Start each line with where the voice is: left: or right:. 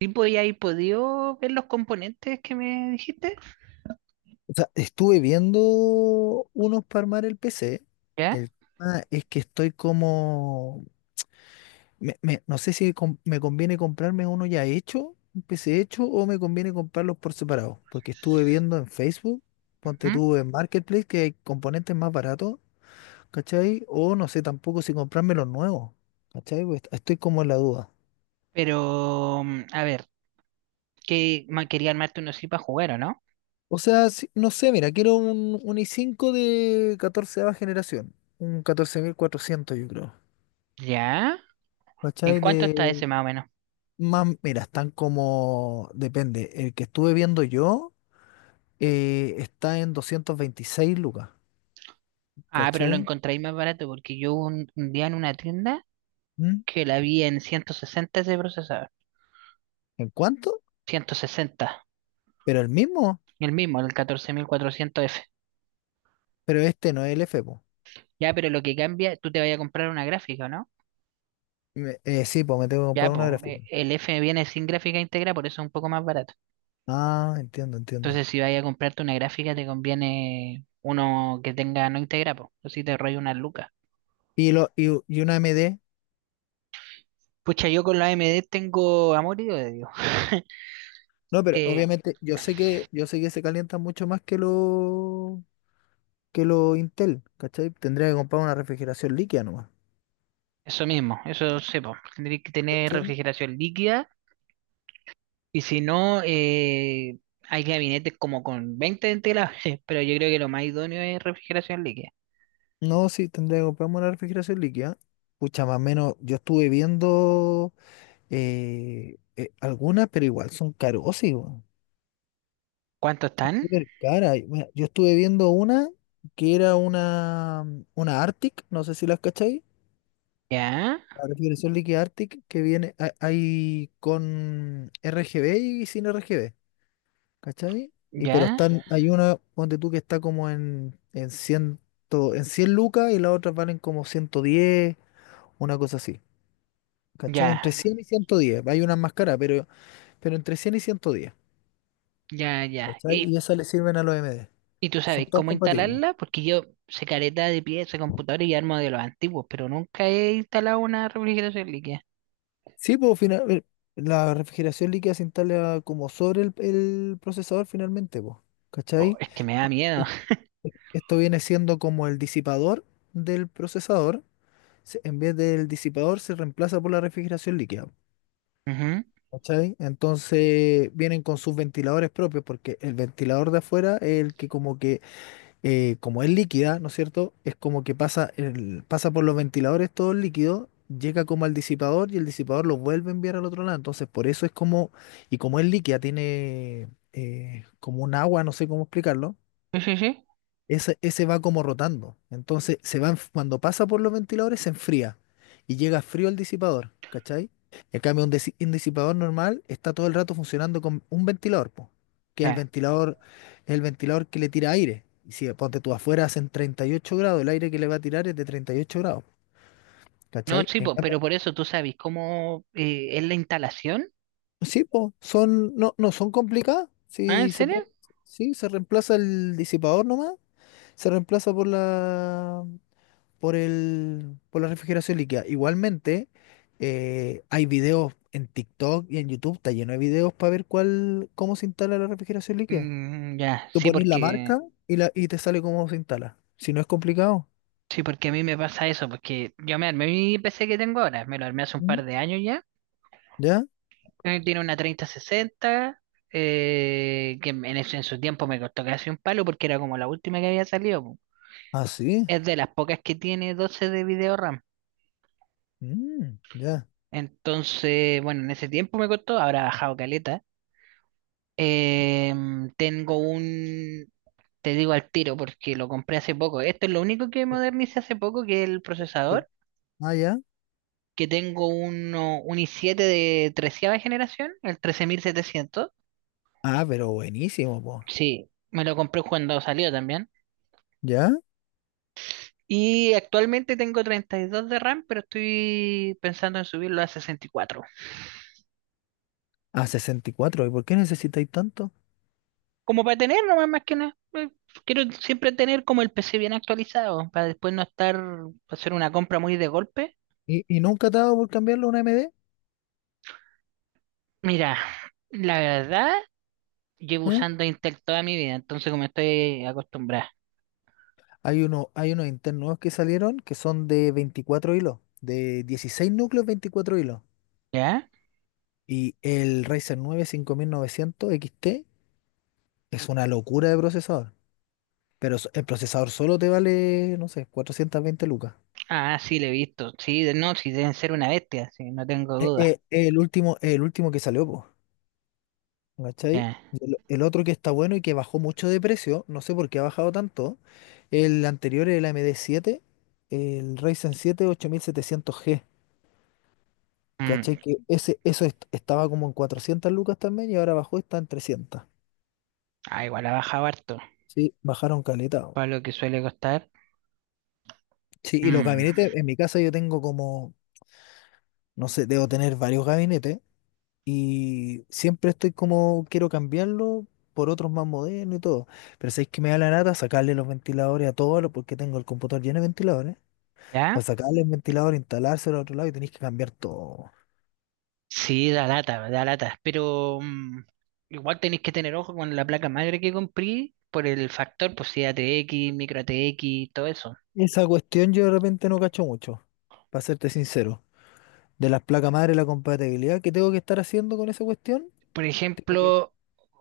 right: Sí, pues y ahí podido ver los componentes que me dijiste,
left: O sea, estuve viendo unos para armar el PC.
right: ¿ya?
left: El tema es que estoy como... no sé si me conviene comprarme uno ya hecho, un PC hecho, o me conviene comprarlos por separado. Porque estuve viendo en Facebook,
right: Ujú.
left: ponte tú en Marketplace, que hay componentes más baratos, ¿cachai? O no sé tampoco si comprarme los nuevos, ¿cachai? Pues estoy como en la duda.
right: Pero, a ver, quería armarte uno así para jugar, ¿o no?
left: O sea, no sé, mira, quiero un i5 de catorceava generación. Un 14400, yo creo.
right: ¿Ya? ¿En
left: ¿Cachai?
right: cuánto está
left: De
right: ese más o menos?
left: más, mira, están como, depende, el que estuve viendo yo está en 226 lucas,
right: Ah, pero lo
left: ¿cachai?
right: encontráis más barato porque yo un día en una tienda
left: ¿Mm?
right: que la vi en 160 ese procesador.
left: ¿En cuánto?
right: 160.
left: Pero el mismo,
right: El mismo, el 14400F.
left: pero este no es el F, po.
right: Ya, pero lo que cambia, tú te vas a comprar una gráfica, ¿o no?
left: Sí, pues me tengo que
right: Ya,
left: comprar una
right: pues,
left: gráfica.
right: el F viene sin gráfica íntegra, por eso es un poco más barato.
left: Ah, entiendo, entiendo.
right: Entonces, si vayas a comprarte una gráfica, te conviene uno que tenga no integra, po, o si te rollo una lucas.
left: Y, lo, y, y una AMD.
right: Pucha, yo con la AMD tengo amor y odio. Dios.
left: No, pero
right: Eh,
left: obviamente yo sé que se calientan mucho más que lo Intel, ¿cachai? Tendría que comprar una refrigeración líquida nomás.
right: Eso mismo, eso sepo. Tendréis que tener refrigeración líquida y si no, hay gabinetes como con 20 ventiladores, pero yo creo que lo más idóneo es refrigeración líquida.
left: No, sí, tendría que comprarme una refrigeración líquida. Pucha, más o menos, yo estuve viendo algunas, pero igual son carosísimas.
right: ¿Cuántos están?
left: Súper cara. Y, mira, yo estuve viendo una que era una una Arctic, no sé si las cacháis.
right: Ya,
left: La refrigeración líquida Arctic que viene ahí con RGB y sin RGB, ¿cachai? Y pero
right: ya,
left: están, ya, hay una, ponte tú, que está como en 100, en 100 lucas y las otras valen como 110, una cosa así. ¿Cachai?
right: ya,
left: Entre 100 y 110, hay unas más caras, pero entre 100 y 110.
right: ya, ya.
left: ¿Cachai? Y
right: Y
left: esas le sirven a los MD.
right: Y tú
left: Son
right: sabes
left: todas
right: cómo
left: compatibles.
right: instalarla, porque yo sé careta de pieza, computador y armo de los antiguos, pero nunca he instalado una refrigeración líquida.
left: Sí, pues final, la refrigeración líquida se instala como sobre el procesador finalmente, pues.
right: Po,
left: ¿Cachai?
right: es que me da miedo.
left: E- Esto viene siendo como el disipador del procesador. En vez del disipador se reemplaza por la refrigeración líquida.
right: Ujú.
left: ¿Cachai? Entonces vienen con sus ventiladores propios porque el ventilador de afuera es el que como es líquida, ¿no es cierto? Es como que pasa, pasa por los ventiladores todo el líquido, llega como al disipador y el disipador lo vuelve a enviar al otro lado. Entonces, por eso es como, y como es líquida, tiene como un agua, no sé cómo explicarlo,
right: Sí, sí, sí.
left: ese va como rotando. Entonces, se va, cuando pasa por los ventiladores, se enfría y llega frío el disipador, ¿cachai? En cambio, un, un disipador normal está todo el rato funcionando con un ventilador, po, que es
right: Ya.
left: el ventilador que le tira aire. Y si ponte tú afuera hacen 38 grados, el aire que le va a tirar es de 38 grados,
right: No,
left: ¿cachai?
right: sí,
left: En
right: po,
left: cambio,
right: pero por eso tú sabes cómo es la instalación.
left: sí, po, son, no, no son complicadas.
right: ¿Ah, en
left: Sí, se
right: serio?
left: puede, sí, se reemplaza el disipador nomás, se reemplaza por la. Por el, por la refrigeración líquida. Igualmente, hay videos en TikTok y en YouTube, está lleno de videos para ver cuál, cómo se instala la refrigeración líquida.
right: Mm, ya,
left: Tú pones la marca y, la, y te sale cómo se instala. Si no es complicado.
right: sí, porque a mí me pasa eso, porque yo me armé mi PC que tengo ahora, me lo armé hace un
left: Mm.
right: par de años ya.
left: ¿Ya?
right: Tiene una 3060, que en su tiempo me costó casi un palo porque era como la última que había salido.
left: Ah, sí.
right: Es de las pocas que tiene 12 de video RAM.
left: Mm, ya.
right: Entonces, bueno, en ese tiempo me costó, ahora ha bajado caleta. Tengo te digo al tiro porque lo compré hace poco. Esto es lo único que
left: Ya.
right: modernicé hace poco, que es el
left: Eh,
right: procesador,
left: Ah, ya.
right: que tengo un i7 de treceava generación, el 13700.
left: Ah, pero buenísimo, po.
right: Sí, me lo compré cuando salió también.
left: ¿Ya?
right: Y actualmente tengo 32 de RAM, pero estoy pensando en subirlo a 64
left: A sesenta ¿ cuatro. Y por qué necesitáis tanto?
right: como para tener nomás más que nada. Quiero siempre tener como el PC bien actualizado, para después no estar, hacer una compra muy de golpe.
left: Y nunca te ha dado por cambiarlo a una MD?
right: Mira, la verdad, llevo usando Intel toda mi vida, entonces como estoy acostumbrada,
left: Hay uno, hay unos internos nuevos que salieron que son de 24 hilos, de 16 núcleos, 24 hilos.
right: ¿ya?
left: Y el Ryzen 9 5900 XT es una locura de procesador. Pero el procesador solo te vale, no sé, 420 lucas.
right: Ah, sí, le he visto. Sí, no, sí deben ser una bestia, sí, no tengo duda.
left: El último, el último que salió, pues, ¿cachai?
right: Ya.
left: Y el otro que está bueno y que bajó mucho de precio, no sé por qué ha bajado tanto, el anterior, el AMD 7, el Ryzen 7 8700G. ¿Cachai?
right: Mm.
left: Que ese, estaba como en 400 lucas también y ahora bajó, está en 300.
right: Ah, igual ha bajado harto,
left: Sí, bajaron caleta.
right: para lo que suele costar.
left: Sí, y los
right: Mm.
left: gabinetes, en mi casa yo tengo como, no sé, debo tener varios gabinetes y siempre estoy como, quiero cambiarlo por otros más modernos y todo. Pero sabéis que me da la nata sacarle los ventiladores a porque tengo el computador lleno de ventiladores. Para
right: ¿Ya?
left: sacarle el ventilador, instalárselo al otro lado y tenéis que cambiar todo.
right: Sí, da lata, pero igual tenéis que tener ojo con la placa madre que compré por el factor, pues si ATX, micro ATX, todo eso.
left: Esa cuestión yo de repente no cacho mucho, para serte sincero. De las placas madre, la compatibilidad que tengo que estar haciendo con esa cuestión.
right: Por
left: Tengo que...
right: ejemplo,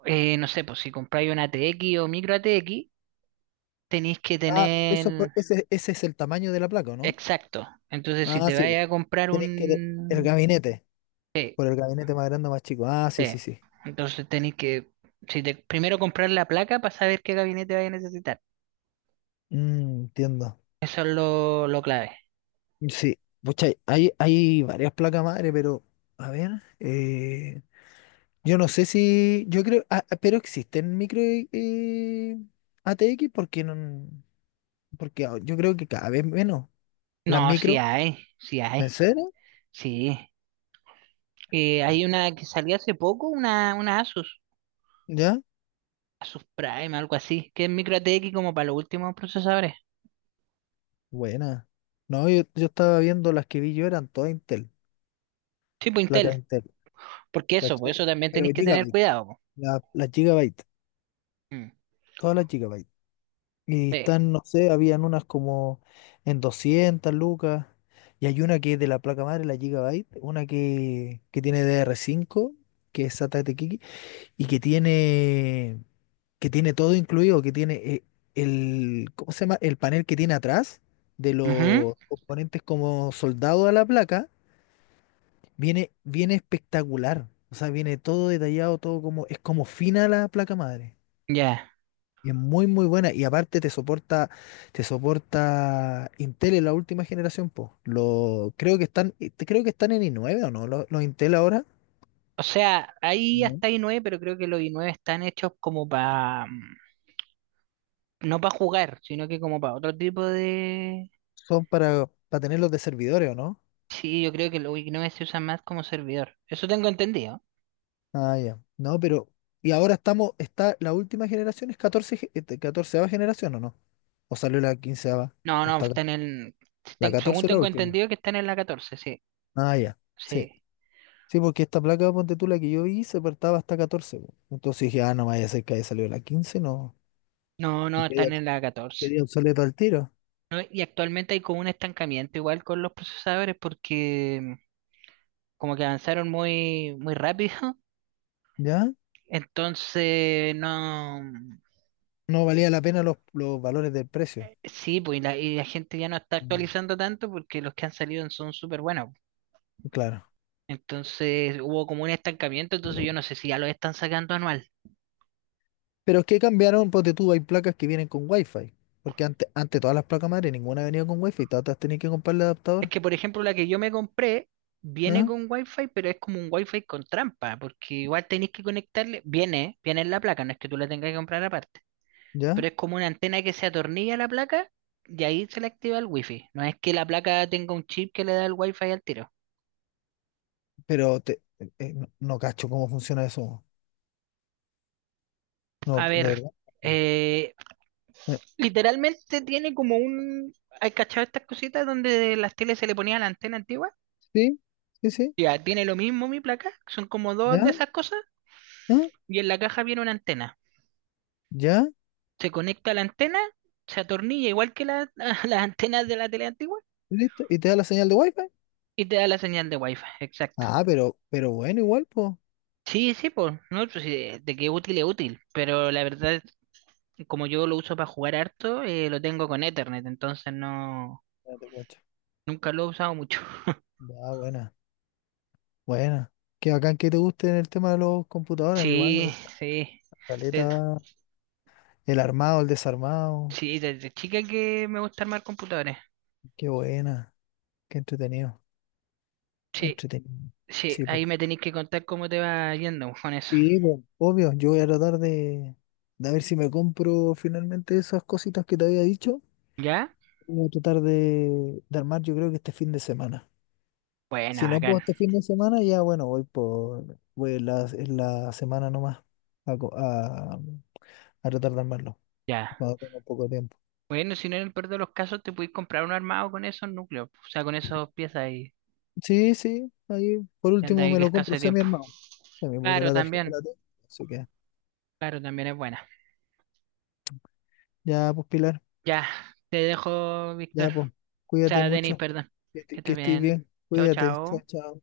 right: no sé, pues si compráis una ATX o micro ATX, tenéis que
left: Ah, eso,
right: tener
left: ese es el tamaño de la placa, ¿o no?
right: exacto. Entonces, si
left: Ah,
right: te
left: sí, po.
right: vais a comprar
left: Tenéis que... El
right: un...
left: gabinete,
right: Sí,
left: por el gabinete más grande o más chico. Ah, sí,
right: sí.
left: sí, sí.
right: Entonces tenéis que, si te- primero comprar la placa para saber qué gabinete vais a necesitar.
left: Mm, entiendo.
right: Eso es lo clave.
left: Sí. Pucha, hay varias placas madre, pero a ver, eh, yo no sé si, yo creo, pero existen micro ATX porque no, porque yo creo que cada vez menos las
right: No, sí
left: micro,
right: hay, sí
left: ¿en
right: hay,
left: serio?
right: sí. Hay una que salió hace poco, una Asus,
left: ¿Ya?
right: Asus Prime, algo así, que es micro ATX como para los últimos procesadores,
left: Buena. No, yo estaba viendo las que vi yo, eran todas Intel,
right: tipo
left: placas
right: Intel.
left: Intel,
right: Porque eso, por
left: ¿cachai?
right: eso también
left: Pero
right: tenéis que tener
left: Gigabyte,
right: cuidado, po.
left: las Gigabyte,
right: Mm.
left: todas las Gigabyte. Y
right: Sí.
left: están, no sé, habían unas como en 200 lucas, y hay una que es de la placa madre, la Gigabyte, una que tiene dr cinco que es SATA de Kiki, y que tiene todo incluido, que tiene el, ¿cómo se llama? El panel que tiene atrás de
right: Ujú.
left: los componentes como soldado a la placa. Viene, viene espectacular. O sea, viene todo detallado, todo como, es como fina la placa madre.
right: Ya.
left: Y es muy, muy buena. Y aparte te soporta Intel en la última generación, po. Lo, creo que están en i9 o no. Los Intel ahora
right: O sea, hay
left: no
right: hasta i9, pero creo que los i9 están hechos como para, no para jugar, sino que como para otro tipo de...
left: son para tenerlos de servidores o no.
right: Sí, yo creo que los i9 se usan más como servidor. Eso tengo entendido.
left: Ah, ya. No, pero, y ahora estamos, está, la última generación es 14 este, 14 generación o no. O salió la quinceava.
right: No,
left: O
right: no,
left: está,
right: está en el...
left: la
right: según
left: 14 es la
right: tengo
left: última.
right: entendido que están en la 14, sí.
left: Ah, ya. Sí.
right: Sí.
left: Sí, porque esta placa, ponte tú, la que yo vi, se partaba hasta 14, po. Entonces dije, ah, no vaya a ser que haya salido la 15, no.
right: No, no,
left: Y quedé,
right: están en la catorce.
left: quedé obsoleto al tiro,
right: No, y actualmente hay como un estancamiento igual con los procesadores porque como que avanzaron muy, muy rápido.
left: ¿ya?
right: Entonces, no. Mm.
left: No valía la pena los valores del precio.
right: Sí, pues y la gente ya no está
left: Mm.
right: actualizando tanto porque los que han salido son súper buenos.
left: Claro.
right: Entonces hubo como un estancamiento, entonces yo no sé si ya lo están sacando anual.
left: Pero es que cambiaron, ponte tú, hay placas que vienen con Wi-Fi. Porque antes, antes todas las placas madre, ninguna venía con Wi-Fi, todas las tenías que comprar el
right: Es
left: adaptador.
right: que, por ejemplo, la que yo me compré viene
left: ¿Ah?
right: con Wi-Fi, pero es como un Wi-Fi con trampa, porque igual tenéis que conectarle, viene en la placa, no es que tú la tengas que comprar aparte.
left: ¿Ya?
right: Pero es como una antena que se atornilla a la placa y ahí se le activa el wifi. No es que la placa tenga un chip que le da el wifi al tiro.
left: Pero te, no, no cacho cómo funciona eso. No,
right: A
left: de
right: ver,
left: verdad.
right: eh,
left: Eh,
right: literalmente tiene como un... ¿Hay cachado estas cositas donde las teles se le ponía la antena antigua?
left: Sí, sí, sí.
right: Ya, tiene lo mismo mi placa, son como dos de
left: ¿Ya?
right: esas cosas
left: ¿Ah?
right: y en la caja viene una antena.
left: ¿Ya?
right: Se conecta a la antena, se atornilla igual que las antenas de la tele antigua
left: ¿Listo? ¿Y te da la señal de Wi-Fi?
right: y te da la señal de wifi, exacto.
left: Ah, pero bueno, igual, pues.
right: Sí, sí, pues, no, pues, sí, de que útil es útil, pero la verdad como yo lo uso para jugar harto, lo tengo con Ethernet, entonces no,
left: Ya te cacho.
right: nunca lo he usado mucho.
left: Ya, buena, buena. Qué bacán que te guste el tema de los computadores. A mí igual me
right: Sí,
left: gusta
right: sí. De-
left: caleta. El armado, el desarmado.
right: sí, desde chica que me gusta armar computadores.
left: Qué buena. Qué entretenido. Qué
right: Sí,
left: entretenido.
right: sí,
left: Sí, pues.
right: ahí me tenéis que contar cómo te va yendo con eso.
left: Sí, pues. Obvio, yo voy a tratar de ver si me compro finalmente esas cositas que te había dicho.
right: ¿Ya?
left: Voy a tratar de armar, yo creo que este fin de semana.
right: Bueno,
left: Si no puedo
right: bacán.
left: este fin de semana, ya bueno, voy por, voy en la semana nomás a, a retardar más no,
right: Ya.
left: cuando tenga poco tiempo.
right: Bueno, si no, en el peor de los casos, te podéis comprar un armado con esos núcleos, o sea, con esas piezas y
left: Sí, sí, ahí por
right: te
left: último
right: andáis
left: me lo
right: escaso
left: compro
right: de
left: semi
right: tiempo.
left: armado. Semi, porque
right: Claro,
left: la tarjeta
right: también.
left: la tengo. Así que
right: Claro, también es buena.
left: ya, pues, Pilar,
right: Ya, te dejo,
left: ya,
right: Víctor.
left: pues, cuídate
right: Denis,
left: mucho,
right: perdón.
left: que,
right: Que
left: que
right: estés
left: estés
right: bien.
left: bien,
right: Chao,
left: cuídate, chao,
right: chao.
left: chao.